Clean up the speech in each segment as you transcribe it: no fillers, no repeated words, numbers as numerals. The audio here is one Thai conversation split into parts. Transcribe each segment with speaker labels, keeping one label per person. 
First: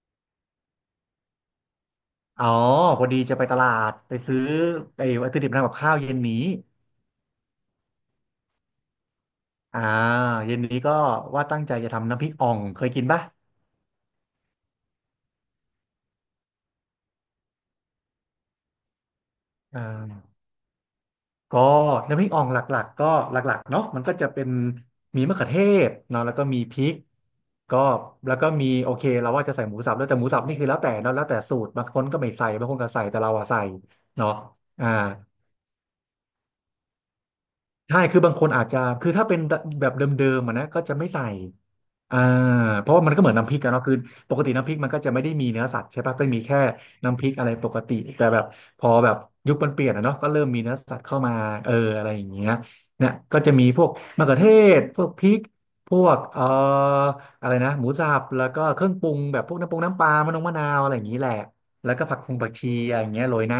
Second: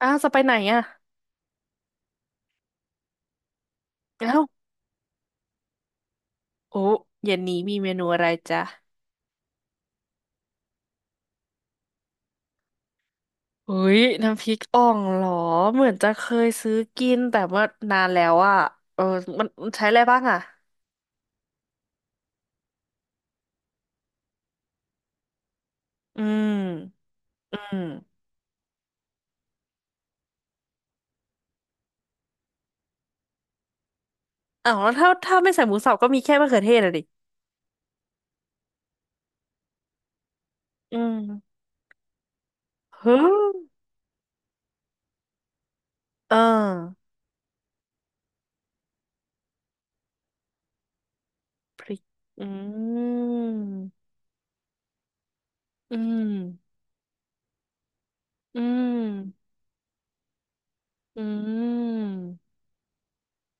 Speaker 1: อ้าวจะไปไหนอ่ะ
Speaker 2: อ๋อพอดีจะไปตลาดไป
Speaker 1: อ้า
Speaker 2: ซื้อ
Speaker 1: ว
Speaker 2: ไอ้วัตถุดิบทำกับข้าวเย็นนี้
Speaker 1: โอ้เย็นนี้มีเมนูอะไรจ๊ะ
Speaker 2: อ่าเย็นนี้ก็ว่าตั้งใจจะทำน้ำพริกอ่องเคยกินปะ
Speaker 1: อุ้ย น้ำพริกอ่องเหรอ เหมือนจะเคยซื้อกินแต่ว่านานแล้วอ่ะเออมัน
Speaker 2: อ่
Speaker 1: ใช้อะไรบ้าง
Speaker 2: า
Speaker 1: อ่ะ
Speaker 2: ก็น้ำพริกอ่องหลักๆก็หลักๆเนาะมันก็จะเป็นมีมะเขือเทศเนาะ
Speaker 1: อื
Speaker 2: แล้วก็มีพริก
Speaker 1: มอื
Speaker 2: ก็
Speaker 1: ม
Speaker 2: แล้วก็มีโอเคเราว่าจะใส่หมูสับแล้วแต่หมูสับนี่คือแล้วแต่เนาะแล้วแต่สูตรบางคนก็ไม่ใส่บางคนก็ใส่แต่เราอะใส่เนาะ
Speaker 1: อ้าว
Speaker 2: อ่า
Speaker 1: แล้วถ้าไม่ใส่หมูสับก็มีแค่มะเขือเทศอ่ะดิ
Speaker 2: ใช่คือบางคนอาจจะคือถ้าเป็นแบบเดิมๆอะนะก็จะ
Speaker 1: อื
Speaker 2: ไม่ใส่
Speaker 1: ม
Speaker 2: อ่าเพราะว่ามัน
Speaker 1: เฮ้
Speaker 2: ก็เหมือนน้ำพ
Speaker 1: อ
Speaker 2: ริกกันเนาะคือปกติน้ำพริกมันก็จะไม่ได้มีเนื้อสัตว์ใช่ปะก็
Speaker 1: เอ
Speaker 2: มีแค่
Speaker 1: อ
Speaker 2: น้ำพริกอะไรปกติแต่แบบพอแบบยุคมันเปลี่ยนอะเนาะก็เริ่มมีเนื้อสัตว์เข้ามาเออ
Speaker 1: พริก
Speaker 2: อะไรอย่างเงี้
Speaker 1: อื
Speaker 2: ยเนี่ยก็จะมีพวก
Speaker 1: ม
Speaker 2: มะเขือเทศพวกพริกพ
Speaker 1: อื
Speaker 2: วก
Speaker 1: ม
Speaker 2: อะไรนะหมูสับแล้ว
Speaker 1: อื
Speaker 2: ก็เครื่องปรุงแบบพ
Speaker 1: ม
Speaker 2: วกน้ำปรุงน้ำปลามะนงมะนาวอะไรอย่างนี้
Speaker 1: อื
Speaker 2: แหละแล้วก็ผั
Speaker 1: ม
Speaker 2: กคงผักชีอะไรอย่างเงี้ยโรยหน้า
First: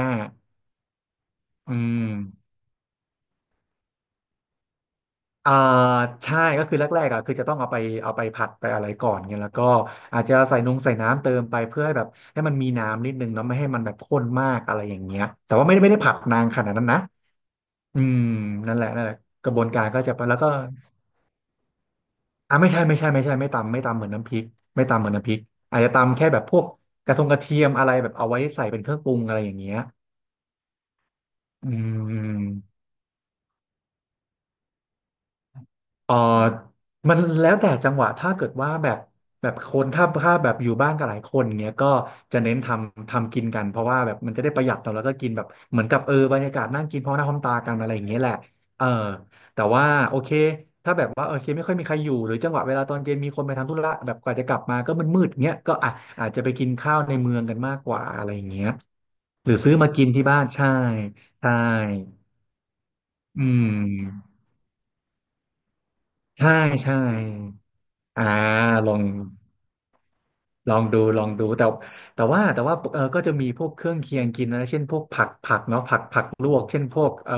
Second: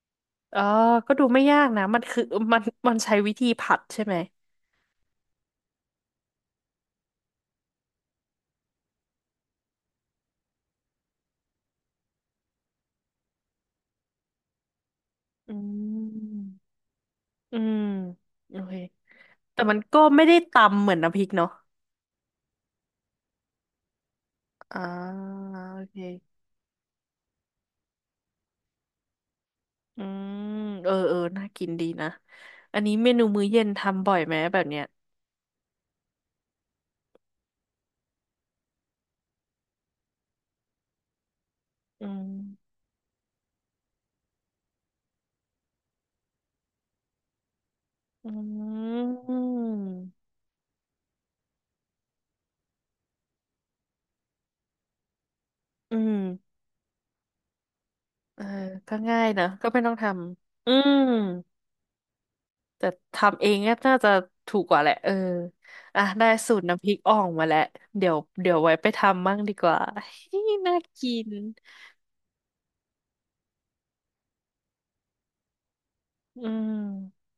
Speaker 1: อ๋อก็ดูไม่ยาก
Speaker 2: อื
Speaker 1: นะมัน
Speaker 2: ม
Speaker 1: คือมันมันใช้วิธีผัดใช่ไหม
Speaker 2: อ่าใช่ก็คือแรกๆอ่ะคือจะต้องเอาไปเอาไปผัดไปอะไรก่อนเงี้ยแล้วก็อาจจะใส่นงใส่น้ำเติมไปเพื่อให้แบบให้มันมีน้ำนิดนึงเนาะไม่ให้มันแบบข้นมากอะไรอย่างเงี้ย
Speaker 1: อื
Speaker 2: แต่ว่าไม่ได้ไม่ได้ผัดนานขนาด
Speaker 1: ม
Speaker 2: นั้นนะ
Speaker 1: อืม
Speaker 2: อืม
Speaker 1: โอเค
Speaker 2: นั่นแหละนั่นแหละกระบ
Speaker 1: แต่
Speaker 2: วน
Speaker 1: มัน
Speaker 2: การก็
Speaker 1: ก็
Speaker 2: จะไป
Speaker 1: ไม่ได้
Speaker 2: แล้วก็
Speaker 1: ตำเหมือนน้ำพริกเนาะ
Speaker 2: ไม่ใช่ไม่ตำไม่ตำเหมือนน้ำพริก
Speaker 1: อ่า
Speaker 2: ไม่ตำเหมือนน้ำพริก
Speaker 1: โอ
Speaker 2: อาจจะ
Speaker 1: เค
Speaker 2: ตำแค่แบบพวกกระทงกระเทียมอะไรแบบเอาไว้ใส่เป็นเครื่องปรุงอะไรอย่างเงี้ย
Speaker 1: อืมเออเออน่ากิ
Speaker 2: อื
Speaker 1: นดีนะอั
Speaker 2: ม
Speaker 1: นนี้เมนูมื้อเย็นทำบ่อยไหมแบบเนี้ย
Speaker 2: เออมันแล้วแต่จังหวะถ้าเกิดว่าแบบแบบคนถ้าแบบอยู่บ้านกับหลายคนเงี้ยก็
Speaker 1: อืม
Speaker 2: จะเน้นทำกินกันเพราะว่าแบบมันจะได้ประหยัดเราะแล้วก็กินแบบเหมือนกับเออบรรยากาศนั่งกินพร้อมหน้าพร้อมตากันอะไรอย่างเงี้ยแห
Speaker 1: อื
Speaker 2: ละเออแต่
Speaker 1: ม
Speaker 2: ว่าโอเคถ้าแบบว่าโอเคไม่ค่อยมีใครอยู่หรือจังหวะเวลาตอนเย็นมีคนไปทำธุระแบบกว่าจะกลับมาก็มืดๆเงี้ยก็อ่ะ
Speaker 1: อืม
Speaker 2: อาจจะไปกินข้าวในเมืองกันมากกว่าอะไรอ
Speaker 1: เออ
Speaker 2: ย่างเงี้ย
Speaker 1: ก็ง่ายนะ
Speaker 2: หรือ
Speaker 1: ก็
Speaker 2: ซื้อ
Speaker 1: ไม่
Speaker 2: มา
Speaker 1: ต้อง
Speaker 2: กิ
Speaker 1: ท
Speaker 2: นที่บ้าน
Speaker 1: ำ
Speaker 2: ใช่
Speaker 1: อืม
Speaker 2: ใช่
Speaker 1: แต่ทำ
Speaker 2: อื
Speaker 1: เอง
Speaker 2: ม
Speaker 1: ก็น่าจะถูกกว่าแหละเอออ่ะได้
Speaker 2: ใช่
Speaker 1: สูตรน้ำพริ
Speaker 2: ใช่
Speaker 1: กอ่องมาแล้วเดี๋ยว
Speaker 2: อ่า
Speaker 1: เดี๋ยวไว้ไป
Speaker 2: ลอง
Speaker 1: ทำมั่งดีกว่า
Speaker 2: ล
Speaker 1: น่า
Speaker 2: องดู
Speaker 1: กิ
Speaker 2: ลอ
Speaker 1: น
Speaker 2: งดูแต่แต่ว่าเออก็จะมีพวกเครื่องเคียงกินนะเช่นพวกผักเนาะผัก
Speaker 1: อื
Speaker 2: ลวกเช่นพวก
Speaker 1: ม
Speaker 2: เออ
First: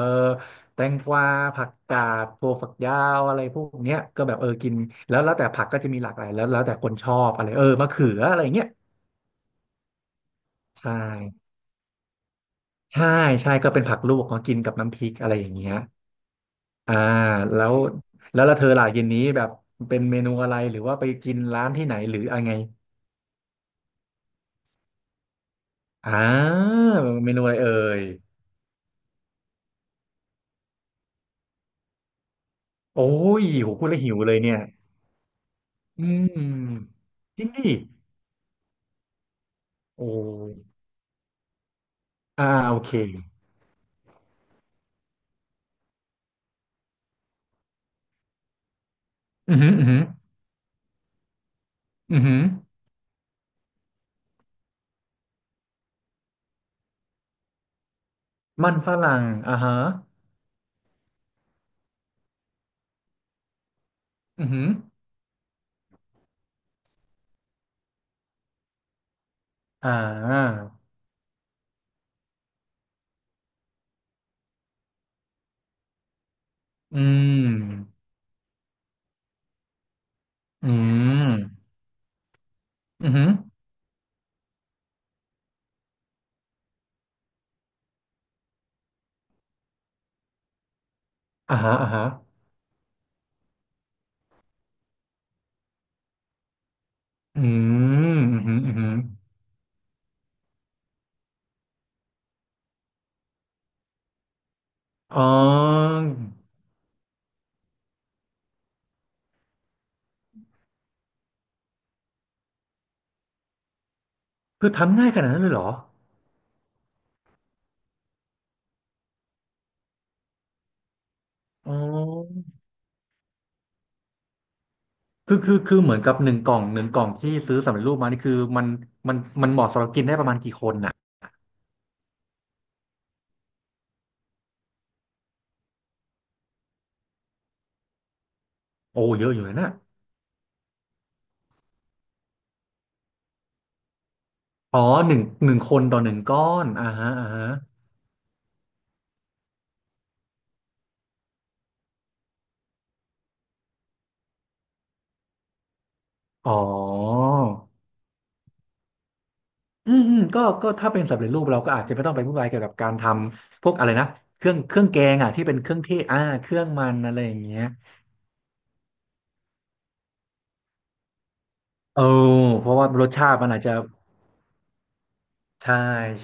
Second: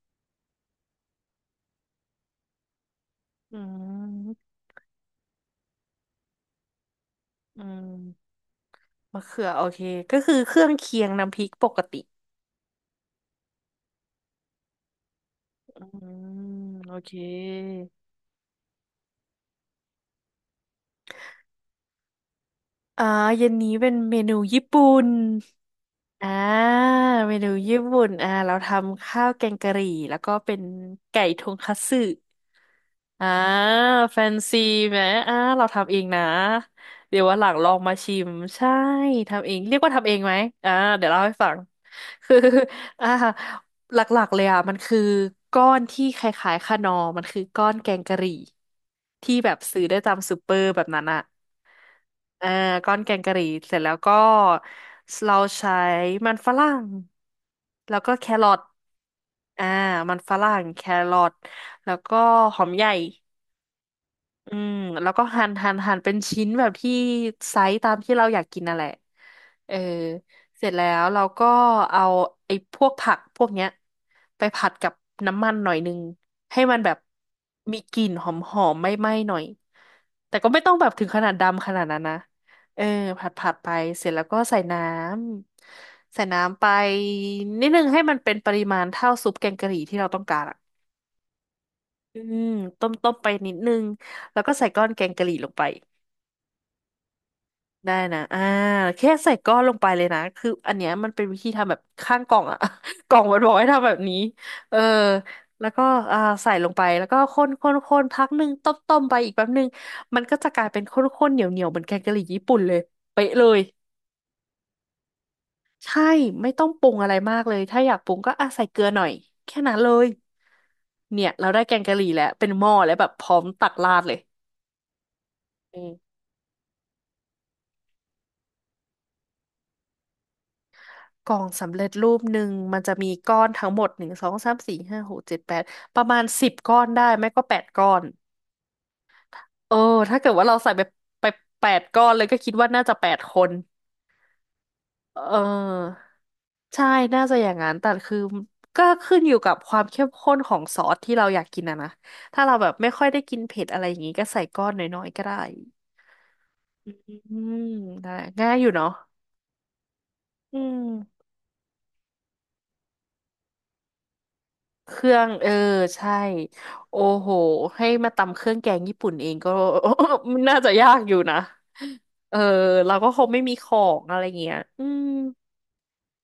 Speaker 2: แตงกวาผักกาดถั่วฝักยาวอะไร
Speaker 1: อื
Speaker 2: พวกเนี้ยก็แบบ
Speaker 1: ม
Speaker 2: เออกินแล้วแต่ผักก็จะมีหลากหลายแล้วแต่คนชอบอะไร
Speaker 1: อื
Speaker 2: เออมะเขือ
Speaker 1: ม
Speaker 2: อะไรเงี้ย
Speaker 1: มะเขือโอเคก็คือเครื่อง
Speaker 2: ใช่
Speaker 1: เคียงน้ำพริกปกติ
Speaker 2: ใช่ใช่ก็เป็นผักลวกเนาะกินกับน้ำพริกอะไรอย่างเงี้ย
Speaker 1: อืมโอ
Speaker 2: อ่า
Speaker 1: เค
Speaker 2: แล้วแล้วแล้วเธอล่ะเย็นนี้แบบเป็นเมนูอะไรหรือว่าไปกินร้านที่ไหนหรืออะไรไง
Speaker 1: อ่าเย็นนี้เป็นเมนูญี่ปุ่น
Speaker 2: อ
Speaker 1: อ่
Speaker 2: ่า
Speaker 1: า
Speaker 2: เม
Speaker 1: เม
Speaker 2: นู
Speaker 1: นู
Speaker 2: อะไรเอ่
Speaker 1: ญี่
Speaker 2: ย
Speaker 1: ปุ่นอ่าเราทำข้าวแกงกะหรี่แล้วก็เป็นไก่ทงคัตสึ
Speaker 2: โอ้
Speaker 1: อ่า
Speaker 2: ยโหพูดแล้วหิว
Speaker 1: แฟ
Speaker 2: เล
Speaker 1: น
Speaker 2: ยเนี่
Speaker 1: ซี
Speaker 2: ย
Speaker 1: ไหมอ่าเราทำเอ
Speaker 2: อื
Speaker 1: งนะ
Speaker 2: ม
Speaker 1: เดี๋ยววัน
Speaker 2: จ
Speaker 1: ห
Speaker 2: ริ
Speaker 1: ลั
Speaker 2: ง
Speaker 1: งลอ
Speaker 2: ดิ
Speaker 1: งมาชิมใช่ทำเองเรียกว่า
Speaker 2: โอ้
Speaker 1: ทำเองไหมอ่า
Speaker 2: ย
Speaker 1: เดี๋ยวเล่าให้ฟังคือ
Speaker 2: โอเค
Speaker 1: อ่าหลักๆเลยอ่ะมันคือก้อนที่คล้ายๆขนอมมันคือก้อนแกงกะหรี่ที่แบ
Speaker 2: อื
Speaker 1: บ
Speaker 2: อหือ
Speaker 1: ซื้
Speaker 2: อื
Speaker 1: อ
Speaker 2: อ
Speaker 1: ได้
Speaker 2: หือ
Speaker 1: ตามซูเปอร์แบบนั้นอ่ะ
Speaker 2: อือหือ
Speaker 1: เออก้อนแกงกะหรี่เสร็จแล้วก็เราใช้มันฝรั่งแล้วก็แครอท
Speaker 2: มันฝรั่งอ่า
Speaker 1: อ่า
Speaker 2: ฮะ
Speaker 1: มันฝรั่งแครอทแล้วก็หอมใหญ่
Speaker 2: อือ
Speaker 1: อื
Speaker 2: หือ
Speaker 1: มแล้วก็หั่นเป็นชิ้นแบบที่ไซส์ตามที่เราอยากกินนั่นแหละเออ
Speaker 2: อ่า
Speaker 1: เสร็จแล้วเราก็เอาไอ้พวกผักพวกเนี้ยไปผัดกับน้ำมันหน่อยนึงให้มันแบบ
Speaker 2: อื
Speaker 1: มีก
Speaker 2: ม
Speaker 1: ลิ่นหอมหอมไหม้ไหม้ๆหน่อยแต่ก็ไม่
Speaker 2: อื
Speaker 1: ต้องแบบถึงขนาดดำข
Speaker 2: ม
Speaker 1: นาดนั้นนะเออ
Speaker 2: อือหื
Speaker 1: ผั
Speaker 2: อ
Speaker 1: ดผัดไปเสร็จแล้วก็ใส่น้ำไปนิดนึงให้มันเป็นปริมาณเท่าซุปแกงกะหรี่ที่เราต้องการอะ
Speaker 2: อ่าฮะอ่าฮะ
Speaker 1: อืมต้มไปนิดนึงแล้วก็ใส่ก้อนแกงกะหรี่ลงไป
Speaker 2: อื
Speaker 1: ได้
Speaker 2: ม
Speaker 1: นะ
Speaker 2: อื
Speaker 1: อ่า
Speaker 2: อหืออือหือ
Speaker 1: แค่ใส่ก้อนลงไปเลยนะคืออันเนี้ยมันเป็นวิธีทำแบบข้างกล่องอะ กล่องมันบอกให้ทำแบบนี้เออ
Speaker 2: อ๋อ
Speaker 1: แล้วก็อ่าใส่ลงไปแล้วก็คนพักหนึ่งต้มไปอีกแป๊บหนึ่งมันก็จะกลายเป็นข้นข้นเหนียวเหนียวเหมือนแกงกะหรี่ญี่ปุ่นเลยเป๊ะเลย
Speaker 2: คือทำง่ายขนาดนั้นเลยเหรอ
Speaker 1: ใช่ไม่ต้องปรุงอะไรมากเลยถ้าอยากปรุงก็อ่ะใส่เกลือหน่อยแค่นั้นเลยเนี่ยเราได้
Speaker 2: อ๋
Speaker 1: แกงกะหรี่แล้ว
Speaker 2: อ
Speaker 1: เป็นหม้อแล้วแบบพร้อมตักราดเลย
Speaker 2: คือคือเหมือนกับหนึ่งกล่องหนึ่งกล่องที่ซื้อสำเร็จรูปมานี่คือมันมันเหมาะสำหรับกินได้ประมาณกี่คนน่ะ
Speaker 1: กล่องสำเร็จรูปหนึ่งมันจะมีก้อนทั้งหมดหนึ่งสองสามสี่ห้าหกเจ็ดแปดประมาณสิบก้อนได้ไม่ก็แปดก้อน
Speaker 2: โอ้เยอะอยู่นะ
Speaker 1: เออถ้าเกิดว่าเราใส่ไปแปดก้อนเลยก็คิดว่าน่าจะแปดคน
Speaker 2: อ๋อห
Speaker 1: เอ
Speaker 2: นึ่
Speaker 1: อ
Speaker 2: งหนึ่งคนต่อหนึ่งก้อน
Speaker 1: ใช่
Speaker 2: อ่าฮะ
Speaker 1: น่า
Speaker 2: อ่า
Speaker 1: จะอ
Speaker 2: ฮะ
Speaker 1: ย่างนั้นแต่คือก็ขึ้นอยู่กับความเข้มข้นของซอสที่เราอยากกินอะนะถ้าเราแบบไม่ค่อยได้กินเผ็ดอะไรอย่างงี้ก็ใส่ก้อนน้อยๆก็ได้
Speaker 2: อ๋อ
Speaker 1: อืมได้ง่ายอยู่เนาะ
Speaker 2: อืมอืมก็
Speaker 1: อื
Speaker 2: ก็
Speaker 1: ม
Speaker 2: ถ้าเป็นสำเร็จรูปเราก็อาจจะไม่ต้องไปวุ่นวายเกี่ยวกับการทำพวกอะไรนะเครื่อง
Speaker 1: เค
Speaker 2: แก
Speaker 1: รื่
Speaker 2: ง
Speaker 1: อง
Speaker 2: อ่ะที่
Speaker 1: เออ
Speaker 2: เป็นเครื่องเทศ
Speaker 1: ใช่
Speaker 2: เครื่องมัน
Speaker 1: โอ้
Speaker 2: อะไร
Speaker 1: โห
Speaker 2: อย่างเงี้ย
Speaker 1: ให้มาตำเครื่องแกงญี่ปุ่นเองก็ น่าจะยากอยู่นะ
Speaker 2: เอ
Speaker 1: เออ
Speaker 2: อเพราะว่า
Speaker 1: เรา
Speaker 2: ร
Speaker 1: ก็
Speaker 2: ส
Speaker 1: คง
Speaker 2: ชา
Speaker 1: ไม่
Speaker 2: ติมัน
Speaker 1: มี
Speaker 2: อาจ
Speaker 1: ข
Speaker 2: จะ
Speaker 1: องอะไรเงี้ยอืม
Speaker 2: ใช่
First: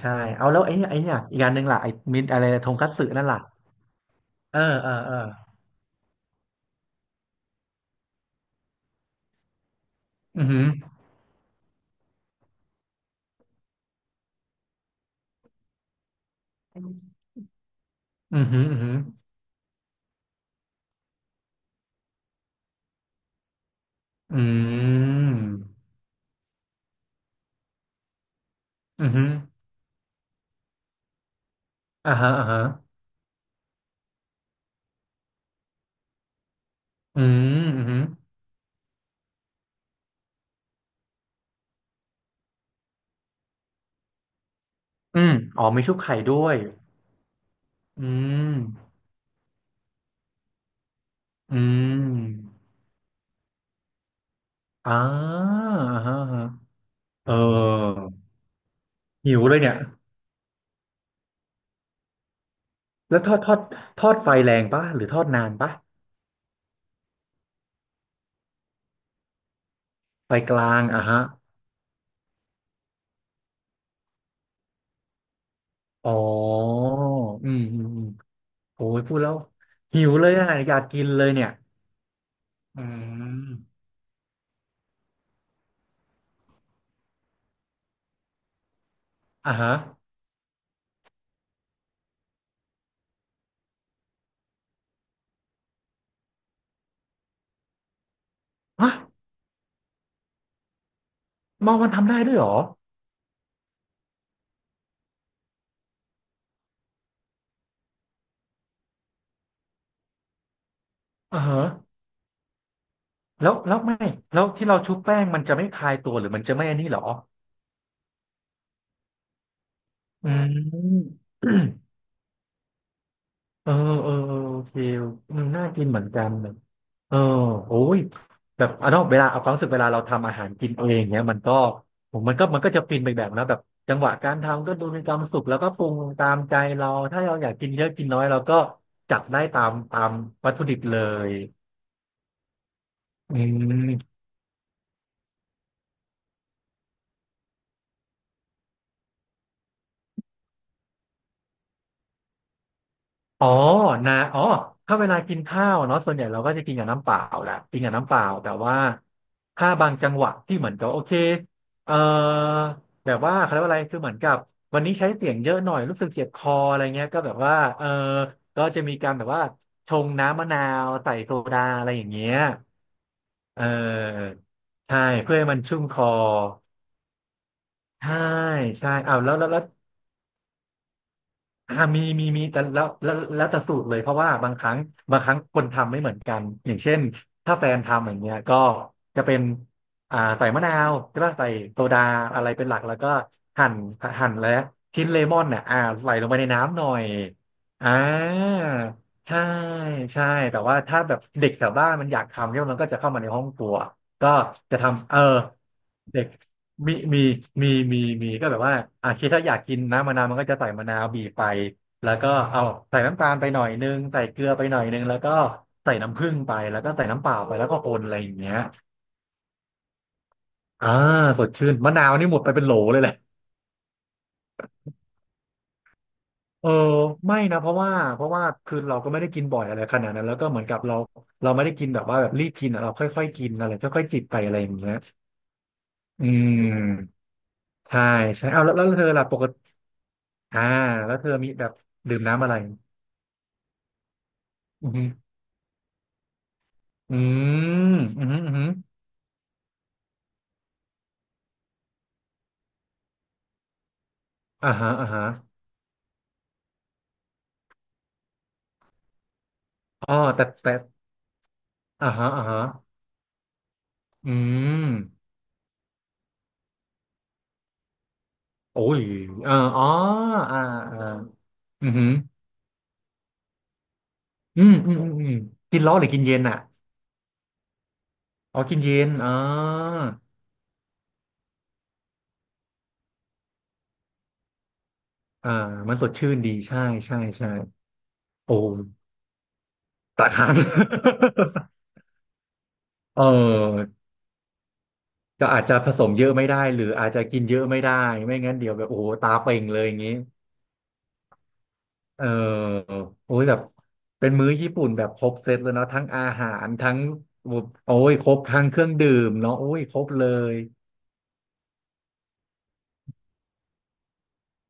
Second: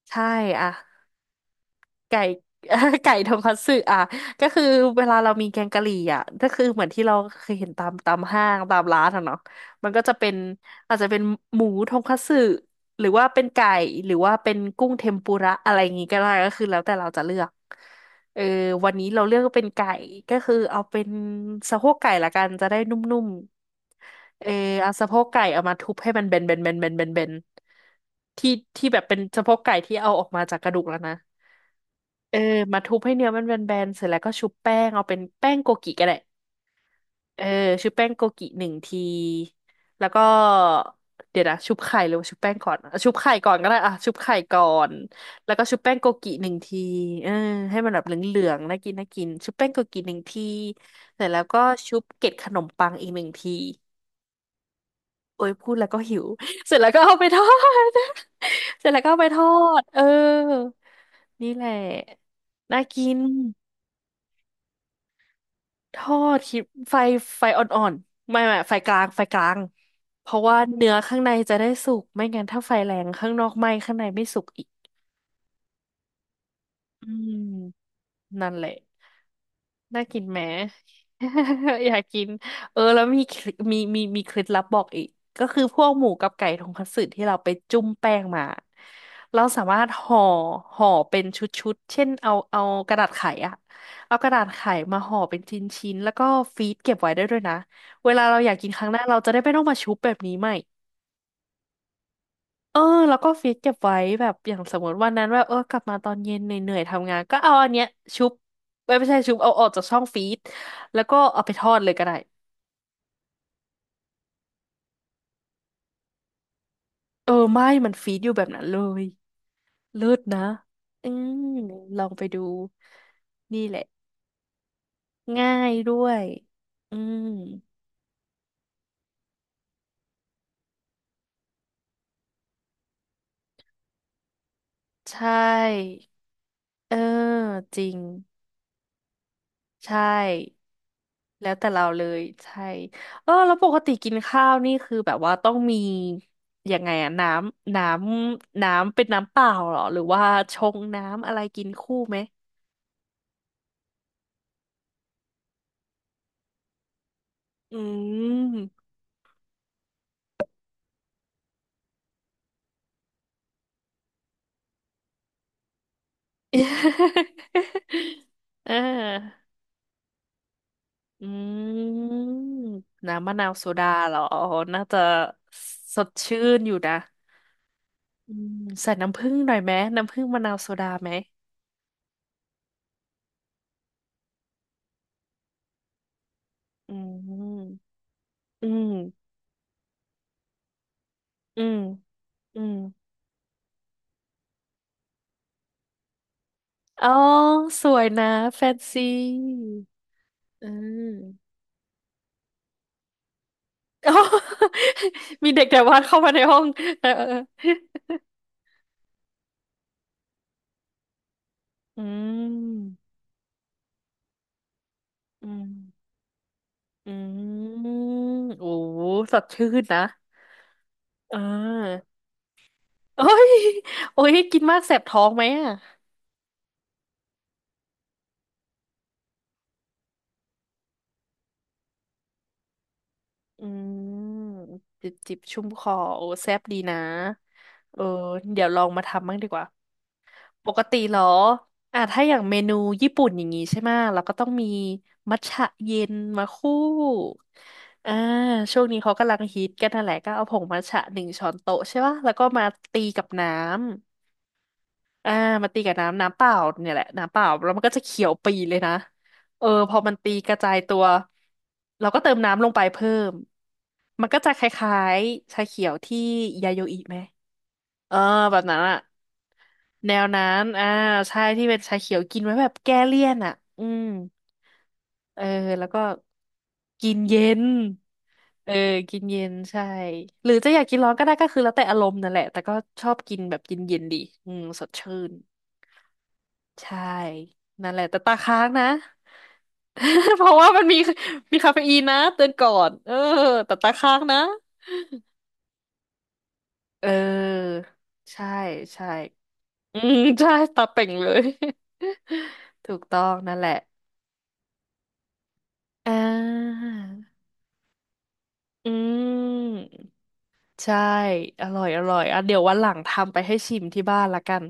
Speaker 2: ใช่
Speaker 1: ใช่
Speaker 2: เอาแล้ว
Speaker 1: อ่ะ
Speaker 2: ไอ้เนี่ยไอ้เนี่ยอีกอย่างหนึ่งล่ะไอ้มิ
Speaker 1: ไก่
Speaker 2: ตอะไรทงคัต สึ
Speaker 1: ไก่
Speaker 2: นั่น
Speaker 1: ท
Speaker 2: ล่ะ
Speaker 1: งคัตสึอ่ะก็
Speaker 2: เอ
Speaker 1: คื
Speaker 2: อ
Speaker 1: อ
Speaker 2: เออ
Speaker 1: เว
Speaker 2: เอ
Speaker 1: ลา
Speaker 2: อ
Speaker 1: เรามีแกงกะหรี่อ่ะก็คือเหมือนที่เราเคยเห็นตามห้างตามร้านอ่ะเนาะมันก็จะเป็น
Speaker 2: อือหือ
Speaker 1: อาจจะเป็นหมูทงคัตสึหรือว่าเป็นไก่หรือว่าเป็นกุ้งเทมปุระอะไรอย่างงี้ก็ได้ก็คือแล้วแต่เราจะเลือก
Speaker 2: อื
Speaker 1: เออ
Speaker 2: อหืออือ
Speaker 1: วั
Speaker 2: หื
Speaker 1: น
Speaker 2: อ
Speaker 1: นี้เราเลือกเป็นไก่ก็คือเอาเป็นสะโพกไก่ละกันจะได้นุ่มๆ
Speaker 2: อื
Speaker 1: เออเอาสะโพก
Speaker 2: ม
Speaker 1: ไก่เอามาทุบให้มันเบนที่ที่แบ
Speaker 2: อื
Speaker 1: บ
Speaker 2: อ
Speaker 1: เป็น
Speaker 2: หือ
Speaker 1: สะโพกไก่ที่เอาออกมาจากกระดูกแล้วนะ
Speaker 2: อ่าฮะ
Speaker 1: เออ
Speaker 2: อ่าฮะ
Speaker 1: มาทุบให้เนื้อมันแบนๆเสร็จแล้วก็ชุบแป้งเอาเป็นแป้งโกกิก็ได้
Speaker 2: อื
Speaker 1: เออ
Speaker 2: มอือ
Speaker 1: ชุบ
Speaker 2: หือ
Speaker 1: แป้งโกกิหนึ่งทีแล้วก็เดี๋ยวนะชุบไข่หรือว่าชุบแป้งก่อนอ่ะชุบไข่ก่อนก็ได้อ่ะชุบไข่ก่อน
Speaker 2: อืม
Speaker 1: แล้วก็
Speaker 2: อ๋อ
Speaker 1: ชุบ
Speaker 2: มี
Speaker 1: แป้
Speaker 2: ชุบ
Speaker 1: งโก
Speaker 2: ไข่
Speaker 1: กิ
Speaker 2: ด้
Speaker 1: ห
Speaker 2: ว
Speaker 1: นึ่ง
Speaker 2: ย
Speaker 1: ทีเออให้มันแบ
Speaker 2: อื
Speaker 1: บเหลืองๆน่ากิ
Speaker 2: ม
Speaker 1: นน่ากินชุบแป้งโกกิหนึ่งทีเสร็จแล้ว
Speaker 2: อื
Speaker 1: ก็ชุบเกล็ดข
Speaker 2: ม
Speaker 1: นมปังอีกหนึ่งที
Speaker 2: อ่า
Speaker 1: โอ้ยพูดแล้วก็
Speaker 2: อ่าฮะ
Speaker 1: หิว
Speaker 2: อ่าฮะ
Speaker 1: เสร็จแล้วก็เอาไป
Speaker 2: เออ
Speaker 1: ทอด เสร็จแล้วก็เอาไป
Speaker 2: หิ
Speaker 1: ท
Speaker 2: ว
Speaker 1: อ
Speaker 2: เลยเนี่ย
Speaker 1: ดเออนี่แหละน่ากิ
Speaker 2: แล้
Speaker 1: น
Speaker 2: วทอดทอดไฟแรงปะหรือทอดนานปะ
Speaker 1: ทอดคิดไฟไฟอ่อนๆไม่ไฟกลางเพ
Speaker 2: ไฟ
Speaker 1: ราะ
Speaker 2: ก
Speaker 1: ว่า
Speaker 2: ลาง
Speaker 1: เนื้อ
Speaker 2: อ่ะ
Speaker 1: ข้า
Speaker 2: ฮะ
Speaker 1: งในจะได้สุกไม่งั้นถ้าไฟแรงข้างนอกไหม้ข้างในไม่สุกอีก
Speaker 2: อ๋อ
Speaker 1: อืม
Speaker 2: อืมอืมอืม
Speaker 1: นั่นแหละ
Speaker 2: โอ้ยพูดแล้วหิ
Speaker 1: น่า
Speaker 2: ว
Speaker 1: กิน
Speaker 2: เลย
Speaker 1: แหม
Speaker 2: อ่ะอยากกินเลยเนี่ย
Speaker 1: อยากกินเอ
Speaker 2: อื
Speaker 1: อแล้วมีมี
Speaker 2: ม
Speaker 1: มีมีเคล็ดลับบอกอีกก็คือพวกหมูกับไก่ทงคัตสึที่เราไปจุ่มแป้งมาเรา
Speaker 2: อ่ะ
Speaker 1: สา
Speaker 2: ฮะ
Speaker 1: มารถห่อห่อเป็นชุดๆเช่นเอากระดาษไขอะเอากระดาษไขมาห่อเป็นชิ้นๆแล้วก็ฟรีซเก็บไว้ได้ด้วยนะเวลาเราอยากกินครั้
Speaker 2: ฮะ
Speaker 1: งหน้าเราจะได้ไม่ต้องมาชุบแบบนี้ใหม่
Speaker 2: มอมันทำได้ด้วยเหรอ
Speaker 1: เออแล้วก็ฟีดเก็บไว้แบบอย่างสมมติวันนั้นว่าเออกลับมาตอนเย็นเหนื่อยๆทำงานก็เอาอันเนี้ยชุบไม่ใช่ชุบเอาออกจากช่องฟีดแล้วก็
Speaker 2: อ่ะ
Speaker 1: เอาไป
Speaker 2: ฮะ
Speaker 1: ทอดเลยก็ได้
Speaker 2: แล้วไม่แล้วที่เราชุบแป้งมันจะไม่คลายตัวหรือมันจะไม่อันนี้เหรอ
Speaker 1: เออไม่มันฟีดอยู่แบบนั้นเลยเลิศ
Speaker 2: อ
Speaker 1: นะ
Speaker 2: ื
Speaker 1: อืม
Speaker 2: ม
Speaker 1: ลองไปดูนี่
Speaker 2: เออ
Speaker 1: แหละ
Speaker 2: เออเออโอเคมัน
Speaker 1: ง่า
Speaker 2: น่า
Speaker 1: ย
Speaker 2: กิน
Speaker 1: ด้
Speaker 2: เหมือน
Speaker 1: ว
Speaker 2: กั
Speaker 1: ย
Speaker 2: นเนี่ย
Speaker 1: อื
Speaker 2: เออ
Speaker 1: ม
Speaker 2: โอ้ยแบบเนาะเวลาเอาความรู้สึกเวลาเราทำอาหารกินเองเนี้ยมันก็ผมมันก็จะฟินไปแบบนะแบบจังหวะการทำก็ดูมีค
Speaker 1: ใช
Speaker 2: วามสุขแล้วก็ปรุง
Speaker 1: ่
Speaker 2: ตามใจเรา
Speaker 1: เออ
Speaker 2: ถ้าเราอยากกิน
Speaker 1: จ
Speaker 2: เย
Speaker 1: ริ
Speaker 2: อะ
Speaker 1: ง
Speaker 2: กินน้อยเราก็จัดได้ตาม
Speaker 1: ใช่
Speaker 2: ตามวัตถุดิบเลย
Speaker 1: แล้วแต่เราเลยใช่เออ
Speaker 2: อื
Speaker 1: แล้วปกติกิน
Speaker 2: ม
Speaker 1: ข้าวนี่คือแบบว่าต้องมียังไงอะำน้น้ำเป็นน้ำเปล่าเหรอหรือว่าชงน้ำอะไรกินคู่ไหม
Speaker 2: อ๋อนะอ๋อถ้าเวลากินข้าวเนาะส่วนใหญ่เราก็จะกินกับน้ำเปล่าแหละ
Speaker 1: อื
Speaker 2: กินกับน้ำเปล่าแต่
Speaker 1: ม
Speaker 2: ว่าถ้าบางจังหวะที่เหมือนกับโอเคเอ่อแบบว่าเขาเรียกว่าอะไร คือเหมือนกับวันนี้ใช้เสียงเยอะหน่อย รู้สึกเจ็บคออะไรเงี้ยก็แบบว่าเออ ก็
Speaker 1: เออ
Speaker 2: จะมีการแบบว่าชงน้ำมะนาวใส่
Speaker 1: อื
Speaker 2: โซดาอะไรอย่างเงี้ย
Speaker 1: มน้ำมะนาว
Speaker 2: เ
Speaker 1: โซดาเหรอ
Speaker 2: ออ
Speaker 1: อ๋อน่า
Speaker 2: ใช่
Speaker 1: จะ
Speaker 2: เพื่อให้มันชุ่มค
Speaker 1: ส
Speaker 2: อ
Speaker 1: ดชื่นอยู่นะ
Speaker 2: ใช่
Speaker 1: อืม
Speaker 2: ใช่
Speaker 1: ใส่
Speaker 2: เอา
Speaker 1: น้ำ
Speaker 2: ว
Speaker 1: ผึ้
Speaker 2: แล้
Speaker 1: ง
Speaker 2: วแล้
Speaker 1: ห
Speaker 2: ว
Speaker 1: น่อย
Speaker 2: แล้ว
Speaker 1: ไหมน้ำผึ้งมะนาวโซดาไหม
Speaker 2: มีมีมีแต่แล้วแต่สูตรเลยเพราะว่าบางครั้งคนทำไม่เหมือนกันอย่าง
Speaker 1: อื
Speaker 2: เช่นถ้าแฟ
Speaker 1: ม
Speaker 2: นทำอย่างเงี้ยก็
Speaker 1: อื
Speaker 2: จะ
Speaker 1: ม
Speaker 2: เป็นใส่มะนาวใช่ป่ะใส่
Speaker 1: อืม
Speaker 2: โซดาอะไร
Speaker 1: อื
Speaker 2: เป็นห
Speaker 1: ม
Speaker 2: ลักแล้วก็หั่นหั่นและชิ้นเลมอนเนี่ยใส่ลงไปในน้ำหน่อย
Speaker 1: อ๋อส
Speaker 2: อ่า
Speaker 1: วยนะแฟนซี
Speaker 2: ใช่ใช่แต่
Speaker 1: อื
Speaker 2: ว่าถ้า
Speaker 1: ม
Speaker 2: แบบเด็กแถวบ้านมันอยากทำเนี่ยมันก็จะเข้ามาในห้องครัว
Speaker 1: อ๋อ
Speaker 2: ก็จะทำเออ
Speaker 1: มีเด็กแต่วาดเข้า
Speaker 2: เด็ก
Speaker 1: มาในห้อง
Speaker 2: มี
Speaker 1: เออ
Speaker 2: มี
Speaker 1: เออ
Speaker 2: มีมี
Speaker 1: เออ
Speaker 2: มีก็แบบว่าอ่ะคิดถ้าอยากกินน้ำมะนาวมันก็จะใส่มะนาวบีบไป
Speaker 1: อื
Speaker 2: แล้วก็เอา
Speaker 1: ม
Speaker 2: ใส่น้ำตาลไปหน่อยนึงใส่เกลือไปหน่อยนึงแล้วก็
Speaker 1: อืม
Speaker 2: ใส่น้ำผึ้งไป แล้วก็ใส่
Speaker 1: อื
Speaker 2: น้ำเปล่าไปแล้วก็ค
Speaker 1: ม
Speaker 2: นอะไรอย่างเงี้ย
Speaker 1: โอ้โหสดชื่นนะ
Speaker 2: อ่า
Speaker 1: อ่
Speaker 2: สดชื่นมะนา
Speaker 1: า
Speaker 2: วนี่หมดไปเป็นโหลเลยแหละ
Speaker 1: โอ้ยโอ้ยกินมากแสบท้องไหมอ่ะ
Speaker 2: เออไม่นะเพราะว่าคือเราก็ไม่ได้กินบ่อยอะไรขนาดนั้นแล้วก็เหมือนกับเราเราไม่ได้กินแบบว่าแบบรีบกินอะเราค่อยๆกิน
Speaker 1: อื
Speaker 2: อะไรค่อยๆจิบไปอะ
Speaker 1: ม
Speaker 2: ไรอย่างเงี้ย
Speaker 1: จิบจิบชุ่มคอโอ้
Speaker 2: อื
Speaker 1: แซบดีนะ
Speaker 2: ม
Speaker 1: เอ
Speaker 2: ใช่
Speaker 1: อ
Speaker 2: ใช่เอา
Speaker 1: เดี๋ยว
Speaker 2: แล้ว
Speaker 1: ลอ
Speaker 2: แล้ว
Speaker 1: งมา
Speaker 2: เธอล่ะ
Speaker 1: ทำบ้า
Speaker 2: ป
Speaker 1: ง
Speaker 2: ก
Speaker 1: ดีก
Speaker 2: ติ
Speaker 1: ว่า
Speaker 2: อ่า
Speaker 1: ปกติ
Speaker 2: แล้
Speaker 1: เหร
Speaker 2: ว
Speaker 1: อ
Speaker 2: เธอมีแบบ
Speaker 1: อ่ะ
Speaker 2: ดื่ม
Speaker 1: ถ้าอย่าง
Speaker 2: น้ำอะ
Speaker 1: เม
Speaker 2: ไร
Speaker 1: นูญี่ปุ่นอย่างงี้ใช่ไหมะเราก็ต้องมี
Speaker 2: อืออ
Speaker 1: มัทฉะเย็นมาคู่
Speaker 2: ืม
Speaker 1: อ่า
Speaker 2: อืออือ
Speaker 1: ช่วงนี้
Speaker 2: อ
Speaker 1: เขากำลังฮิตกันนั่นแหละก็เอาผงมัทฉะหนึ่งช้อนโต๊ะใช่ป่ะแล้วก็มาตีกับน้
Speaker 2: ่าฮะอ่าฮะ
Speaker 1: ำอ่ามาตีกับเปล่าเนี่ยแหละน้ำเปล่าแล้วมันก็จะเขียวปีเลยนะ เออพอมั
Speaker 2: อ๋อ
Speaker 1: นตี
Speaker 2: แต่
Speaker 1: กระจา
Speaker 2: แต่
Speaker 1: ยตัว เรา
Speaker 2: อ่า
Speaker 1: ก็
Speaker 2: ฮะ
Speaker 1: เติม
Speaker 2: อ่าฮะ
Speaker 1: น้ำลงไปเพิ่ม มั
Speaker 2: อื
Speaker 1: นก็จะค
Speaker 2: ม
Speaker 1: ล้ายๆชาเขียวที่ยาโยอิไหม เออแบบนั้
Speaker 2: โอ้
Speaker 1: นอะ
Speaker 2: ยเอออ๋อ
Speaker 1: แนวนั้
Speaker 2: อ่า
Speaker 1: นอ่า
Speaker 2: อ่า
Speaker 1: ใช่ที่เป็น
Speaker 2: อือ
Speaker 1: ชา
Speaker 2: อ
Speaker 1: เขียวกินไว้แบบแก้เลี่ยนอะอืม
Speaker 2: อืมอืมอืมอืม
Speaker 1: เออ
Speaker 2: กิน
Speaker 1: แล้ว
Speaker 2: ร้อน
Speaker 1: ก็
Speaker 2: หรือกินเย็นอ่ะ
Speaker 1: กินเย็น
Speaker 2: อ๋อ
Speaker 1: เออ
Speaker 2: กินเย็น
Speaker 1: กิน
Speaker 2: อ๋อ
Speaker 1: เย็นใช่หรือจะอยากกินร้อนก็ได้ก็คือแล้วแต่อารมณ์นั่นแหละแต่ก็ชอบกินแบบเย็นๆดีอืมสดชื่น
Speaker 2: อ่ามันสดชื่นดีใช่
Speaker 1: ใช่
Speaker 2: ใช่ใช่
Speaker 1: นั่นแหละแต่ตา
Speaker 2: โอ้
Speaker 1: ค้างนะ
Speaker 2: ตา
Speaker 1: เพ
Speaker 2: ค้า
Speaker 1: ราะ
Speaker 2: ง
Speaker 1: ว่ามันมีคาเฟอีนนะเตือนก่อนเออ
Speaker 2: เอ
Speaker 1: แต่
Speaker 2: อ
Speaker 1: ตาค้างนะ
Speaker 2: ก็อาจจะผสมเยอะไม่ได้หรือ
Speaker 1: เอ
Speaker 2: อาจจะกินเยอะ
Speaker 1: อ
Speaker 2: ไม่ได้ไม่
Speaker 1: ใช่
Speaker 2: งั้นเดี๋ยวแบบโอ้
Speaker 1: ใช่
Speaker 2: โหตาเป่งเลยอย่า
Speaker 1: อื
Speaker 2: งนี้
Speaker 1: ม ใช่ตาเป่งเลย
Speaker 2: เออ
Speaker 1: ถูกต้อ
Speaker 2: โอ้
Speaker 1: ง
Speaker 2: ยแบ
Speaker 1: นั่น
Speaker 2: บ
Speaker 1: แหละ
Speaker 2: เป็นมื้อญี่ปุ่นแบบครบเซตเลยเนาะทั้ง
Speaker 1: อ่
Speaker 2: อาหาร
Speaker 1: า
Speaker 2: ทั้งโอ้ยครบทั้งเครื่
Speaker 1: อื
Speaker 2: องดื่มเนาะโอ้ย
Speaker 1: ม
Speaker 2: ครบเลย
Speaker 1: ใช่อร่อยอร่อยอ่ะเดี๋ยววันหลังทำไปให้ชิมที่บ้านละกัน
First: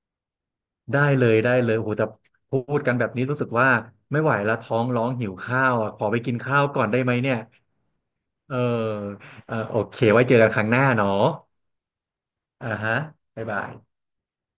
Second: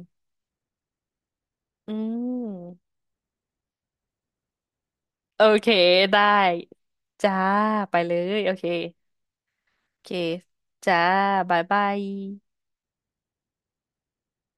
Speaker 2: ได้เลยได้เลยโอ้
Speaker 1: อื
Speaker 2: โหแต่พูดกัน
Speaker 1: ม
Speaker 2: แบบนี้รู้สึกว่าไม่ไหวแล้วท้องร้องหิว
Speaker 1: โอ
Speaker 2: ข้า
Speaker 1: เค
Speaker 2: วอ่ะขอไป
Speaker 1: ได้
Speaker 2: กินข้าวก่อนได้ไหม
Speaker 1: จ้า
Speaker 2: เนี่ย
Speaker 1: ไปเลยโอ
Speaker 2: เออ
Speaker 1: เค
Speaker 2: เออโอเค
Speaker 1: โอเค
Speaker 2: ไว้เจอกันครั้งหน้า
Speaker 1: จ้า
Speaker 2: เนาะ
Speaker 1: บายบาย
Speaker 2: อ่าฮะบ๊ายบาย